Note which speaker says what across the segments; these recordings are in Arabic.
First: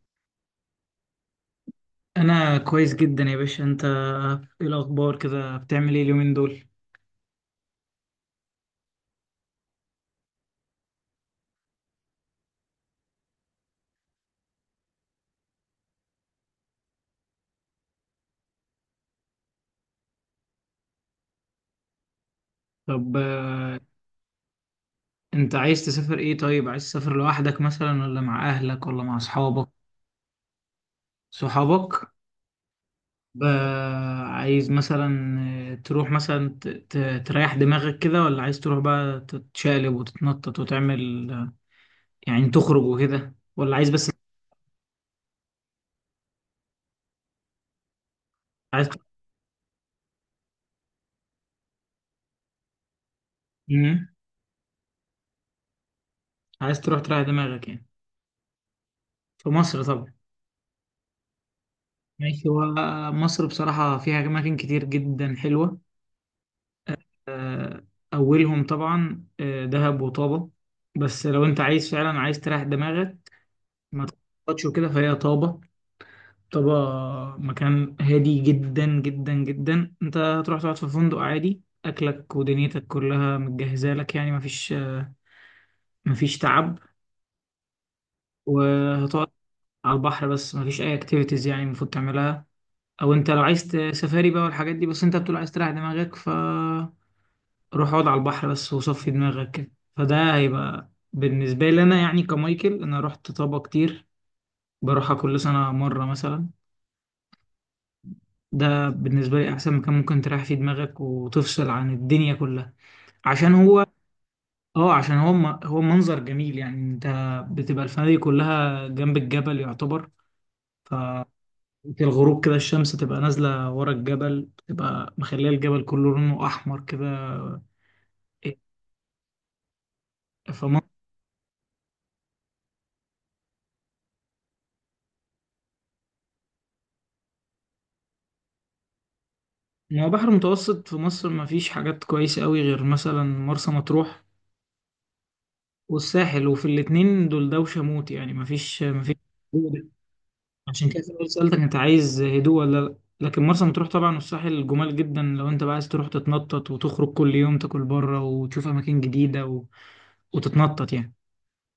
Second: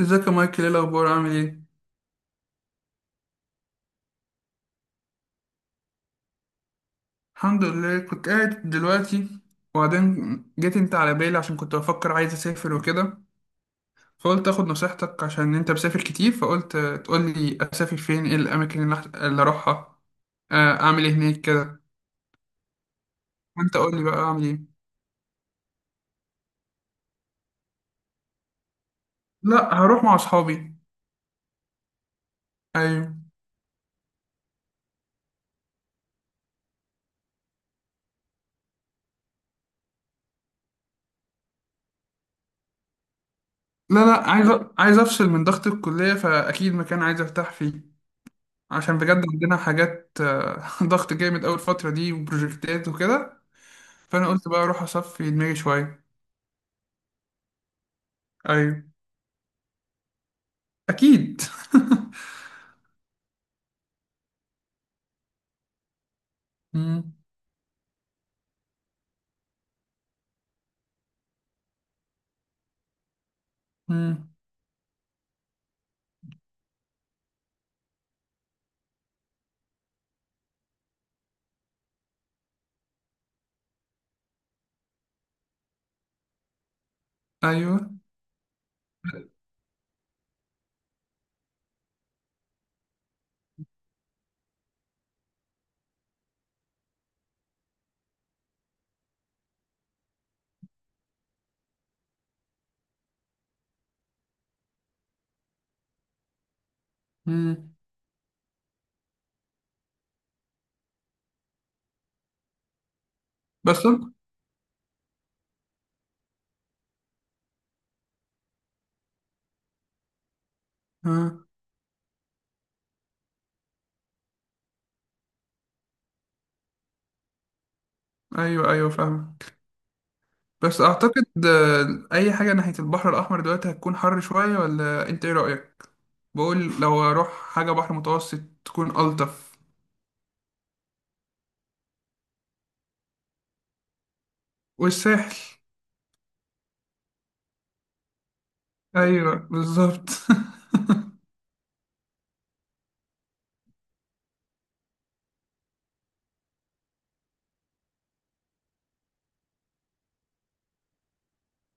Speaker 1: ازيك يا مايكل؟ ايه الاخبار؟ عامل ايه؟
Speaker 2: انا كويس جدا يا باشا. انت ايه الاخبار كده، بتعمل ايه اليومين دول؟
Speaker 1: الحمد لله، كنت قاعد دلوقتي وبعدين جيت انت على بالي عشان كنت بفكر عايز اسافر وكده. فقلت اخد نصيحتك عشان انت مسافر كتير، فقلت تقول لي اسافر فين، ايه الاماكن اللي اللي اروحها. آه، اعمل ايه هناك كده.
Speaker 2: طب،
Speaker 1: وانت قول لي بقى اعمل ايه.
Speaker 2: انت عايز تسافر ايه؟ طيب، عايز تسافر لوحدك مثلا، ولا مع اهلك ولا مع اصحابك؟
Speaker 1: لا، هروح مع اصحابي.
Speaker 2: صحابك.
Speaker 1: ايوه.
Speaker 2: ب- عايز مثلا تروح مثلا تريح دماغك كده، ولا عايز تروح بقى تتشقلب وتتنطط وتعمل يعني تخرج وكده، ولا عايز
Speaker 1: لا
Speaker 2: بس؟
Speaker 1: لا، عايز عايز افصل من ضغط الكليه، فاكيد مكان عايز ارتاح فيه.
Speaker 2: عايز
Speaker 1: عشان بجد عندنا حاجات ضغط جامد أوي الفترة دي وبروجكتات وكده.
Speaker 2: مم.
Speaker 1: فانا قلت بقى اروح اصفي دماغي شويه.
Speaker 2: عايز تروح تريح دماغك يعني؟
Speaker 1: ايوه
Speaker 2: في مصر طبعا.
Speaker 1: اكيد.
Speaker 2: ماشي. هو مصر بصراحة فيها أماكن كتير جدا حلوة.
Speaker 1: مم.
Speaker 2: آه، أولهم طبعا دهب وطابة. بس لو أنت عايز فعلا عايز تريح دماغك، ما
Speaker 1: مم.
Speaker 2: تخططش وكده، فهي طابة. طابة مكان هادي جدا جدا جدا. أنت هتروح تقعد في فندق عادي، أكلك ودنيتك كلها متجهزة لك، يعني مفيش تعب.
Speaker 1: ايوه.
Speaker 2: وهتقعد على البحر بس، مفيش أي أكتيفيتيز يعني المفروض تعملها. أو أنت لو عايز سفاري بقى والحاجات دي، بس أنت بتقول عايز تريح دماغك، ف روح اقعد على البحر بس وصفي دماغك كده. فده هيبقى بالنسبة لي أنا يعني كمايكل، أنا رحت طابة كتير، بروحها كل سنة مرة مثلا.
Speaker 1: مم.
Speaker 2: ده بالنسبة لي أحسن مكان ممكن تريح فيه دماغك وتفصل عن الدنيا كلها، عشان
Speaker 1: بس.
Speaker 2: هو اه عشان هو هو منظر جميل. يعني انت بتبقى الفنادق كلها جنب الجبل يعتبر، ف
Speaker 1: آه.
Speaker 2: الغروب كده الشمس تبقى نازلة ورا الجبل، تبقى مخلية الجبل كله لونه أحمر كده.
Speaker 1: ايوه ايوه فاهمك. بس اعتقد اي حاجه ناحيه البحر الاحمر دلوقتي هتكون حر شويه، ولا انت ايه رايك؟ بقول لو اروح حاجه بحر متوسط تكون الطف.
Speaker 2: ما هو بحر متوسط في مصر ما فيش حاجات كويسة قوي غير مثلا مرسى مطروح
Speaker 1: والساحل.
Speaker 2: والساحل، وفي الاتنين دول دوشة موت، يعني ما فيش.
Speaker 1: ايوه بالظبط.
Speaker 2: عشان كده سألتك انت عايز هدوء ولا لا، لكن مرسى مطروح طبعا والساحل جمال جدا، لو انت بقى عايز تروح تتنطط وتخرج كل يوم تاكل بره وتشوف اماكن جديدة وتتنطط يعني.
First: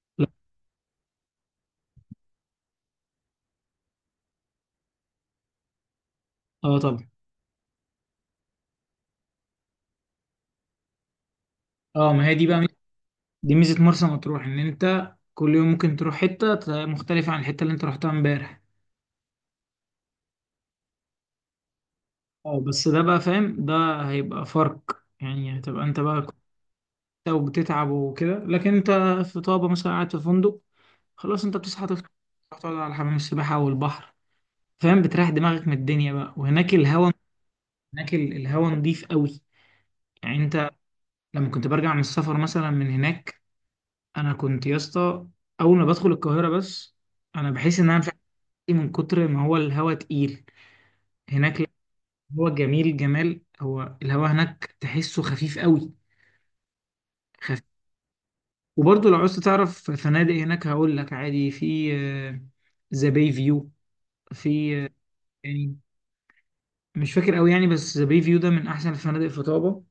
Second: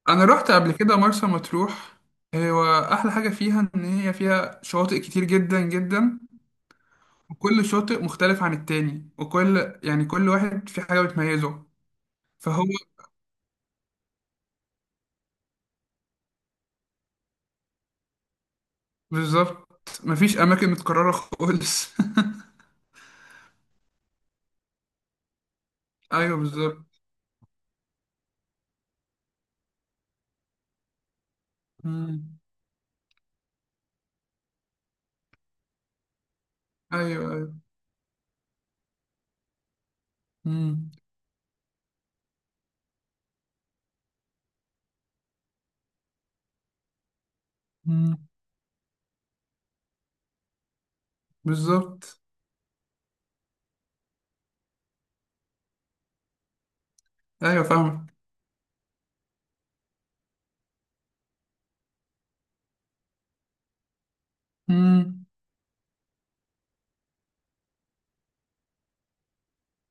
Speaker 1: انا
Speaker 2: لا.
Speaker 1: رحت قبل كده مرسى مطروح. هو احلى حاجه فيها ان هي فيها شواطئ كتير جدا جدا.
Speaker 2: اه طبعا.
Speaker 1: وكل شاطئ مختلف عن التاني، وكل يعني كل واحد في حاجة بتميزه.
Speaker 2: اه، ما هي دي بقى
Speaker 1: فهو.
Speaker 2: دي ميزة مرسى مطروح، ان انت كل يوم ممكن تروح حتة مختلفة عن الحتة اللي انت رحتها امبارح.
Speaker 1: بالظبط. مفيش أماكن متكررة خالص.
Speaker 2: اه، بس ده بقى فاهم، ده هيبقى فرق. يعني هتبقى انت بقى
Speaker 1: أيوه
Speaker 2: كنت
Speaker 1: بالظبط.
Speaker 2: وبتتعب وكده، لكن انت في طابة مثلا قاعد في فندق، خلاص انت بتصحى تفطر،
Speaker 1: مم.
Speaker 2: تروح تقعد على حمام السباحة والبحر، فاهم، بتريح دماغك من الدنيا بقى. وهناك
Speaker 1: أيوه
Speaker 2: الهوا،
Speaker 1: أيوه.
Speaker 2: هناك الهوا نضيف قوي. يعني انت
Speaker 1: مم.
Speaker 2: لما كنت برجع من السفر مثلا من هناك، انا كنت يا اسطى اول ما بدخل القاهرة بس، انا بحس ان انا مش عارف
Speaker 1: مم.
Speaker 2: ايه، من كتر ما هو الهوا تقيل. هناك لا،
Speaker 1: بالظبط.
Speaker 2: هو جميل جمال، هو الهوا هناك تحسه خفيف قوي.
Speaker 1: أيوه فاهمك.
Speaker 2: وبرضه لو عوزت تعرف فنادق هناك هقول لك، عادي في ذا باي فيو، في
Speaker 1: مم.
Speaker 2: يعني مش فاكر قوي يعني، بس ذا باي فيو ده من احسن الفنادق في طابة.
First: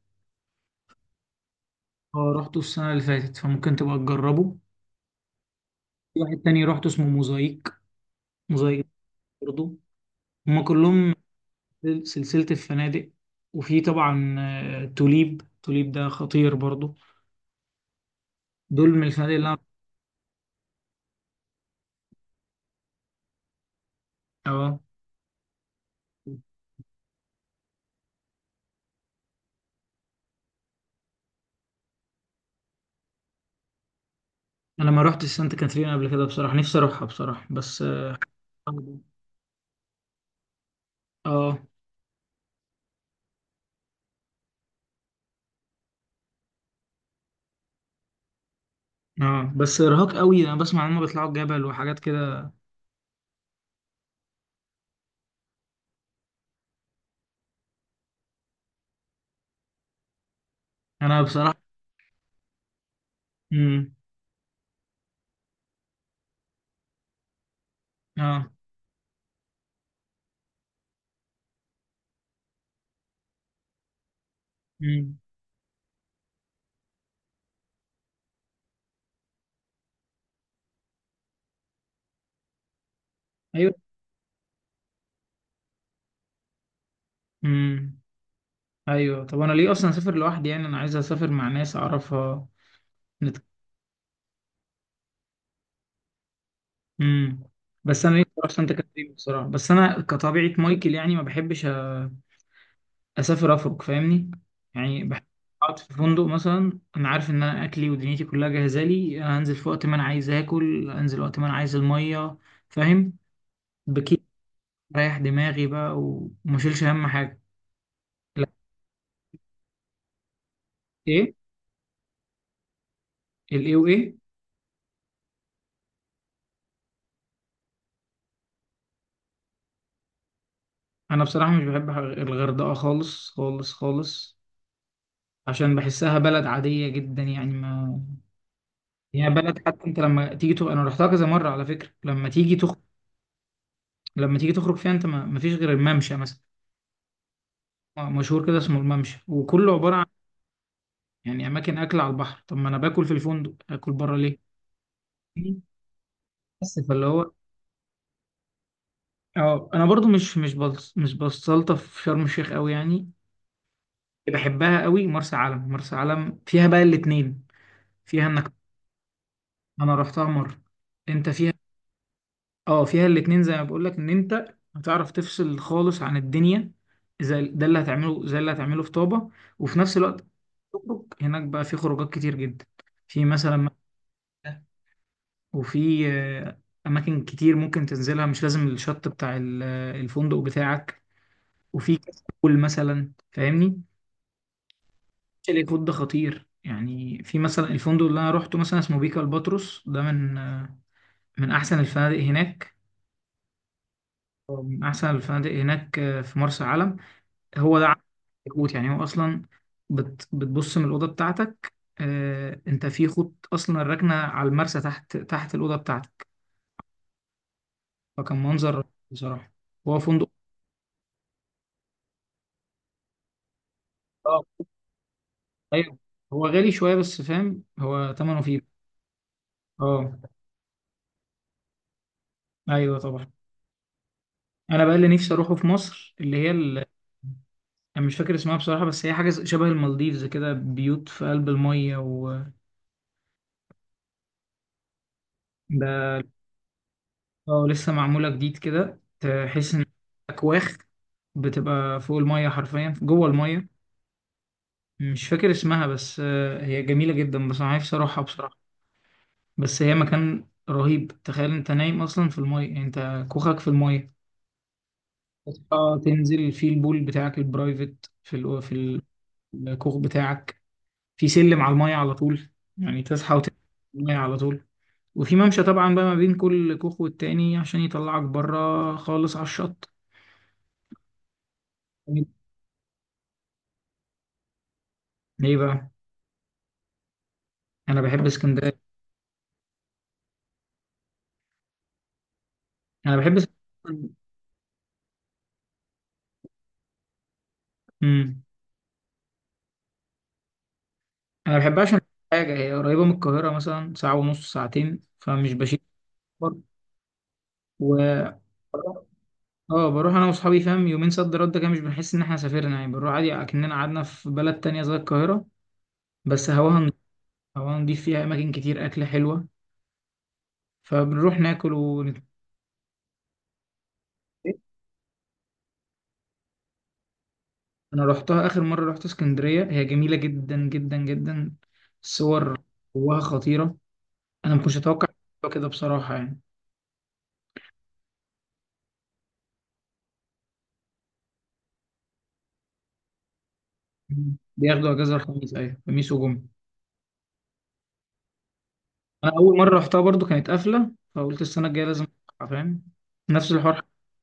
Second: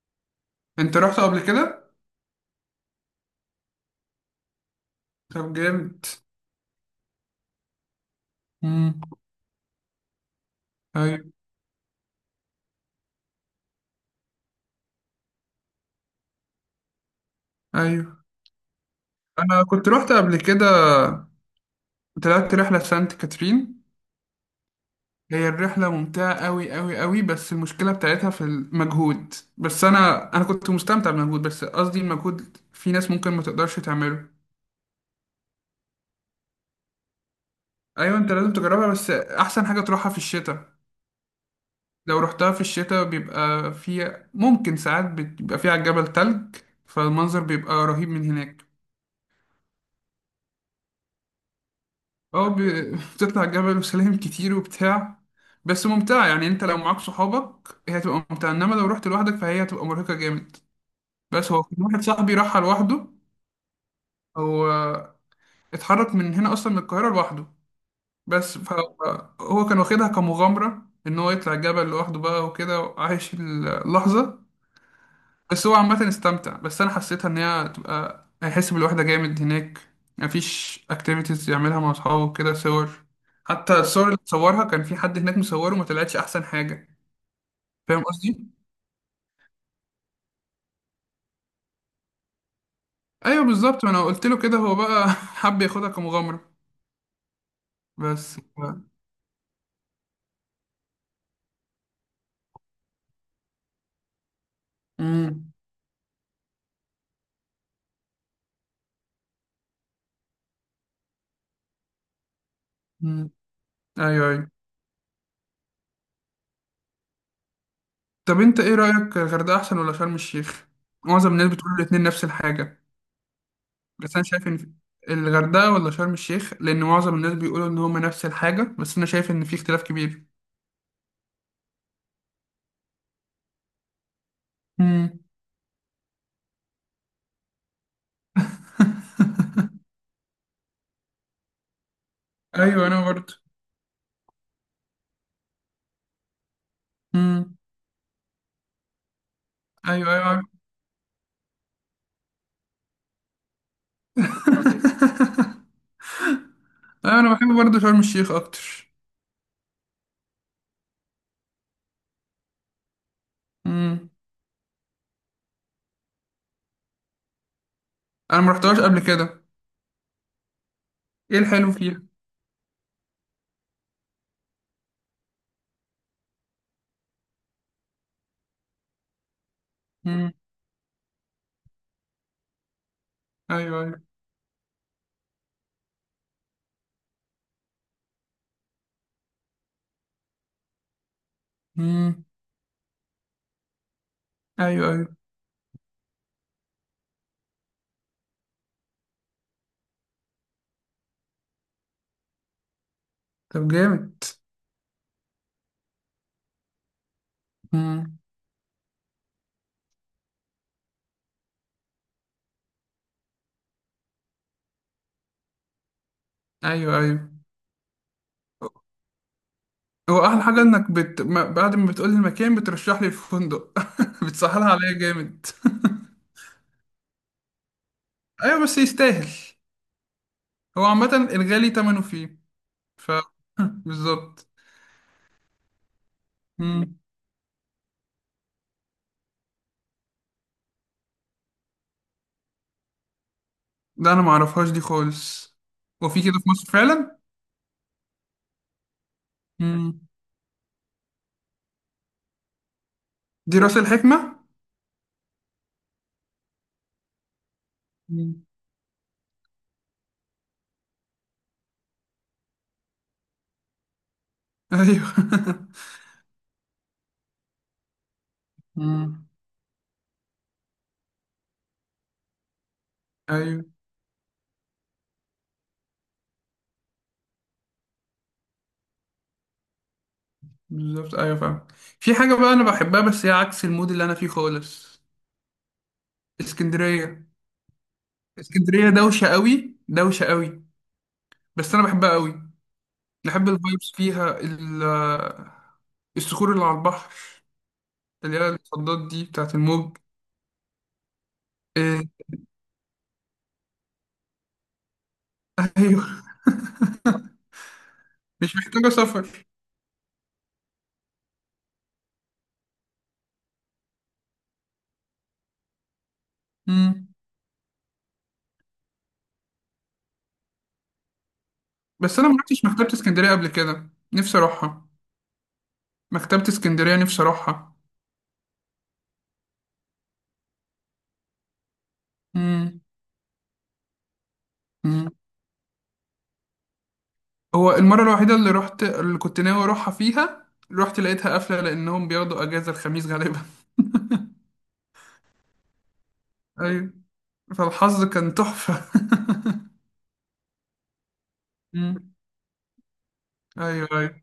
Speaker 1: أنت رحت قبل كده؟
Speaker 2: اه رحته السنة اللي فاتت، فممكن تبقى تجربه.
Speaker 1: طب جامد.
Speaker 2: في واحد تاني رحته اسمه موزايك. موزايك
Speaker 1: مم.
Speaker 2: برضه. هما كلهم
Speaker 1: أيوه
Speaker 2: سلسلة الفنادق. وفي طبعا توليب، توليب ده خطير برضه.
Speaker 1: أيوه.
Speaker 2: دول من الفنادق اللي انا.
Speaker 1: أنا كنت رحت قبل كده، طلعت رحلة سانت كاترين.
Speaker 2: اه،
Speaker 1: هي الرحلة ممتعة أوي أوي أوي، بس المشكلة بتاعتها في المجهود، بس أنا كنت مستمتع بالمجهود، بس قصدي المجهود في ناس ممكن ما تقدرش تعمله.
Speaker 2: انا ما رحتش سانتا كاترين قبل كده بصراحة، نفسي اروحها بصراحة، بس اه.
Speaker 1: أيوة، أنت لازم تجربها، بس أحسن حاجة تروحها في الشتاء.
Speaker 2: آه.
Speaker 1: لو رحتها في الشتاء بيبقى في ممكن ساعات بيبقى فيه على الجبل تلج، فالمنظر بيبقى رهيب من هناك.
Speaker 2: اه، بس ارهاق قوي، انا بسمع ان هم بيطلعوا الجبل وحاجات كده.
Speaker 1: أو بتطلع الجبل وسلالم كتير وبتاع. بس ممتعة يعني، أنت لو معاك صحابك هي هتبقى ممتعة، إنما لو رحت لوحدك فهي هتبقى مرهقة جامد.
Speaker 2: انا
Speaker 1: بس
Speaker 2: بصراحه.
Speaker 1: هو كان واحد صاحبي راحها لوحده.
Speaker 2: امم.
Speaker 1: هو اتحرك من هنا اصلا من القاهره لوحده.
Speaker 2: اه.
Speaker 1: بس فهو كان واخدها كمغامره ان هو يطلع الجبل لوحده بقى وكده وعايش اللحظه.
Speaker 2: امم.
Speaker 1: بس هو عامه استمتع، بس انا حسيتها ان هي تبقى هيحس بالوحده جامد هناك. مفيش اكتيفيتيز يعملها مع اصحابه كده، صور. حتى
Speaker 2: ايوه.
Speaker 1: الصور اللي صورها كان في حد هناك مصوره وما طلعتش احسن حاجه.
Speaker 2: امم.
Speaker 1: فاهم قصدي.
Speaker 2: ايوه، طب انا ليه اصلا اسافر لوحدي؟ يعني انا عايز اسافر مع ناس اعرفها. نت...
Speaker 1: ايوه بالظبط، انا قلت له كده، هو بقى حب ياخدها كمغامره.
Speaker 2: امم. بس انا ليه
Speaker 1: بس.
Speaker 2: بصراحه، عشان تكلم بصراحه، بس انا كطبيعه مايكل يعني ما بحبش اسافر افرق، فاهمني؟ يعني بحب
Speaker 1: امم.
Speaker 2: اقعد في فندق مثلا، انا عارف ان انا اكلي ودنيتي كلها جاهزه لي أنا، هنزل في وقت ما انا عايز اكل، انزل وقت ما انا عايز الميه، فاهم، بكيف
Speaker 1: ايوه ايوه.
Speaker 2: ريح دماغي بقى وما اشيلش اهم حاجه.
Speaker 1: طب
Speaker 2: لا.
Speaker 1: انت ايه رأيك، الغردقة احسن ولا شرم الشيخ؟ معظم
Speaker 2: ايه؟
Speaker 1: الناس بتقول الاتنين نفس الحاجة.
Speaker 2: الايه
Speaker 1: بس
Speaker 2: وايه؟
Speaker 1: انا شايف ان الغردقة ولا شرم الشيخ؟ لان معظم الناس بيقولوا ان هما نفس الحاجة، بس انا شايف ان في اختلاف كبير.
Speaker 2: انا بصراحه مش بحب الغردقه خالص خالص خالص،
Speaker 1: مم.
Speaker 2: عشان بحسها بلد عاديه جدا. يعني ما يعني هي بلد، حتى انت لما تيجي انا رحتها كذا مره على فكره، لما تيجي
Speaker 1: ايوه انا برضه.
Speaker 2: لما تيجي تخرج فيها انت ما فيش غير الممشى مثلا،
Speaker 1: مم.
Speaker 2: مشهور كده اسمه الممشى، وكله عباره عن
Speaker 1: ايوه ايوه عارف.
Speaker 2: يعني اماكن اكل على البحر، طب ما انا باكل في الفندق، اكل بره ليه؟ بس فاللي
Speaker 1: ايوه
Speaker 2: هو
Speaker 1: انا بحب برضه شرم الشيخ اكتر.
Speaker 2: اه. انا برضو مش مش مش بستلطف في شرم الشيخ قوي يعني،
Speaker 1: مم.
Speaker 2: بحبها قوي مرسى علم. مرسى علم فيها بقى الاتنين، فيها
Speaker 1: انا ما
Speaker 2: انك.
Speaker 1: رحتهاش قبل كده.
Speaker 2: انا رحتها مرة. انت
Speaker 1: ايه
Speaker 2: فيها،
Speaker 1: الحلو فيها؟
Speaker 2: اه فيها الاتنين زي ما بقول لك، ان انت هتعرف تفصل خالص عن الدنيا زي ده اللي هتعمله، زي اللي هتعمله في طابة. وفي نفس الوقت
Speaker 1: مم.
Speaker 2: تخرج هناك بقى، في خروجات كتير جدا، في مثلا
Speaker 1: ايوه ايوه.
Speaker 2: وفي اماكن كتير ممكن تنزلها، مش لازم الشط بتاع الفندق بتاعك. وفي كاس
Speaker 1: مم.
Speaker 2: مثلا، فاهمني،
Speaker 1: ايوه ايوه.
Speaker 2: شاليه كود ده خطير. يعني في مثلا الفندق اللي انا روحته مثلا اسمه بيكا الباتروس، ده من من احسن الفنادق هناك.
Speaker 1: طب جامد.
Speaker 2: أو من احسن الفنادق هناك في مرسى علم. هو ده
Speaker 1: مم.
Speaker 2: كوت يعني، هو اصلا بتبص من الاوضه بتاعتك، آه انت في خط اصلا راكنه على المرسى، تحت تحت الاوضه بتاعتك،
Speaker 1: ايوه ايوه.
Speaker 2: فكان منظر رهيب بصراحه. هو
Speaker 1: هو
Speaker 2: فندق.
Speaker 1: احلى حاجه انك بت... ما- بعد ما بتقولي المكان بترشح لي الفندق
Speaker 2: اه.
Speaker 1: بتسهلها عليا جامد.
Speaker 2: ايوه، هو غالي شويه بس فاهم، هو ثمنه فيه.
Speaker 1: ايوه بس يستاهل.
Speaker 2: اه.
Speaker 1: هو عامه الغالي تمنه فيه.
Speaker 2: ايوه
Speaker 1: ف
Speaker 2: طبعا.
Speaker 1: بالظبط.
Speaker 2: انا بقى اللي نفسي اروحه في مصر اللي هي الساحل.
Speaker 1: مم.
Speaker 2: انا مش فاكر اسمها بصراحة، بس هي حاجة شبه المالديفز كده، بيوت في قلب المية و
Speaker 1: ده انا ما اعرفهاش دي خالص. هو
Speaker 2: ده
Speaker 1: في كده في مصر فعلا؟
Speaker 2: اه لسه معمولة جديد كده، تحس ان
Speaker 1: مم.
Speaker 2: اكواخ بتبقى فوق المية، حرفيا جوه
Speaker 1: دي راس
Speaker 2: المية.
Speaker 1: الحكمه.
Speaker 2: مش فاكر اسمها بس هي جميلة جدا، بس انا نفسي اروحها
Speaker 1: مم.
Speaker 2: بصراحة. بس هي مكان رهيب، تخيل انت نايم اصلا في المية، يعني انت كوخك في المية،
Speaker 1: ايوه.
Speaker 2: تصحى تنزل في البول بتاعك البرايفت في
Speaker 1: مم.
Speaker 2: الكوخ بتاعك، في سلم على المية على طول، يعني تصحى وتنزل
Speaker 1: ايوه
Speaker 2: المية على طول. وفي ممشى طبعا بقى ما بين كل كوخ والتاني، عشان يطلعك بره خالص على الشط.
Speaker 1: بالظبط ايوه فاهم. في حاجه بقى انا بحبها، بس هي عكس المود اللي انا فيه خالص.
Speaker 2: ليه بقى؟
Speaker 1: اسكندريه.
Speaker 2: انا بحب اسكندريه.
Speaker 1: اسكندريه دوشه قوي دوشه قوي. بس انا بحبها قوي.
Speaker 2: انا بحب
Speaker 1: نحب الفايبس
Speaker 2: اسكندريه.
Speaker 1: فيها الصخور اللي على البحر، اللي
Speaker 2: امم.
Speaker 1: هي الصدات دي بتاعت الموج.
Speaker 2: انا بحبها عشان
Speaker 1: إيه.
Speaker 2: حاجه، هي قريبه من القاهره، مثلا ساعه ونص، ساعتين، فمش بشيل
Speaker 1: ايوه.
Speaker 2: سفر. و
Speaker 1: مش محتاجة سفر.
Speaker 2: اه بروح انا واصحابي، فاهم، يومين صد رد كده، مش بنحس ان احنا سافرنا، يعني بنروح عادي اكننا قعدنا في بلد تانية زي القاهره. بس
Speaker 1: مم.
Speaker 2: هواها نضيف، فيها اماكن كتير اكل حلوه، فبنروح ناكل
Speaker 1: بس
Speaker 2: ونتفق.
Speaker 1: انا ما رحتش مكتبة اسكندرية قبل كده، نفسي اروحها. مكتبة اسكندرية نفسي اروحها.
Speaker 2: انا رحتها اخر مره رحت اسكندريه، هي جميله جدا جدا جدا. الصور
Speaker 1: مم.
Speaker 2: جواها خطيره، انا ما كنتش اتوقع
Speaker 1: مم.
Speaker 2: كده بصراحه يعني.
Speaker 1: هو المرة الوحيدة اللي رحت اللي كنت ناوي اروحها فيها رحت لقيتها قافلة، لانهم بياخدوا اجازة الخميس غالبا.
Speaker 2: مم. بياخدوا اجازه الخميس ايوه، خميس وجمعه.
Speaker 1: ايوه. فالحظ كان تحفة.
Speaker 2: انا اول مره رحتها برضو كانت قافله، فقلت السنه الجايه لازم
Speaker 1: مم.
Speaker 2: أروحها، فاهم، نفس الحوار.
Speaker 1: ايوه ايوه.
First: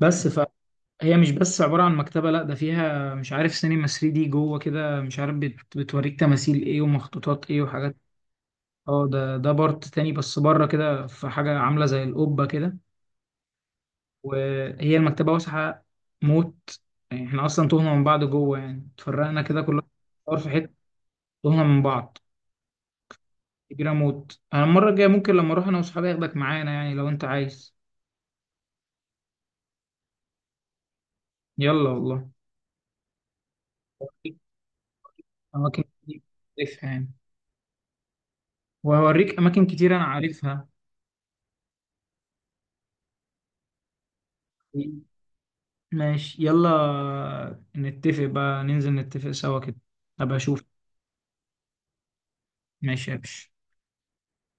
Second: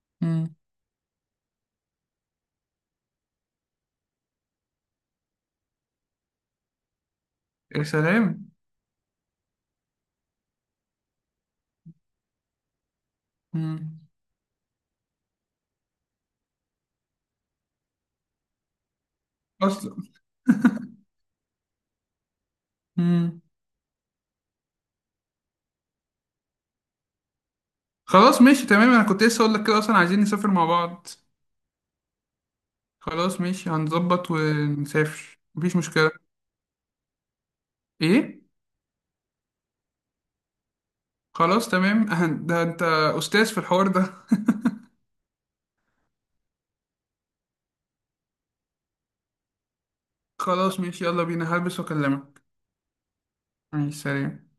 Speaker 2: بس
Speaker 1: مم.
Speaker 2: فهي مش بس عباره عن مكتبه، لا، ده فيها مش عارف سينما 3 دي جوه كده، مش عارف بتوريك تماثيل ايه ومخطوطات ايه
Speaker 1: يا
Speaker 2: وحاجات.
Speaker 1: سلام.
Speaker 2: اه، ده ده بارت تاني، بس بره كده في حاجه عامله زي القبه كده.
Speaker 1: مم.
Speaker 2: وهي المكتبة واسعة موت، يعني احنا أصلا تهنا من بعض جوه، يعني اتفرقنا كده كلنا
Speaker 1: أصل.
Speaker 2: في حتة، تهنا من بعض،
Speaker 1: مم.
Speaker 2: كبيرة موت. أنا المرة الجاية ممكن لما أروح أنا وأصحابي أخدك معانا، يعني لو أنت عايز.
Speaker 1: خلاص ماشي تمام، انا كنت لسه اقول لك كده اصلا، عايزين نسافر مع بعض.
Speaker 2: يلا والله.
Speaker 1: خلاص ماشي، هنظبط ونسافر، مفيش
Speaker 2: أماكن
Speaker 1: مشكلة.
Speaker 2: كتير عارفها يعني،
Speaker 1: ايه.
Speaker 2: وهوريك أماكن كتير أنا عارفها.
Speaker 1: خلاص تمام. ده انت استاذ في الحوار ده.
Speaker 2: ماشي، يلا نتفق بقى، ننزل نتفق سوا كده، أبقى أشوف.
Speaker 1: خلاص ماشي، يلا بينا، هلبس واكلمك.
Speaker 2: ماشي يا باشا.
Speaker 1: ماشي، سلام.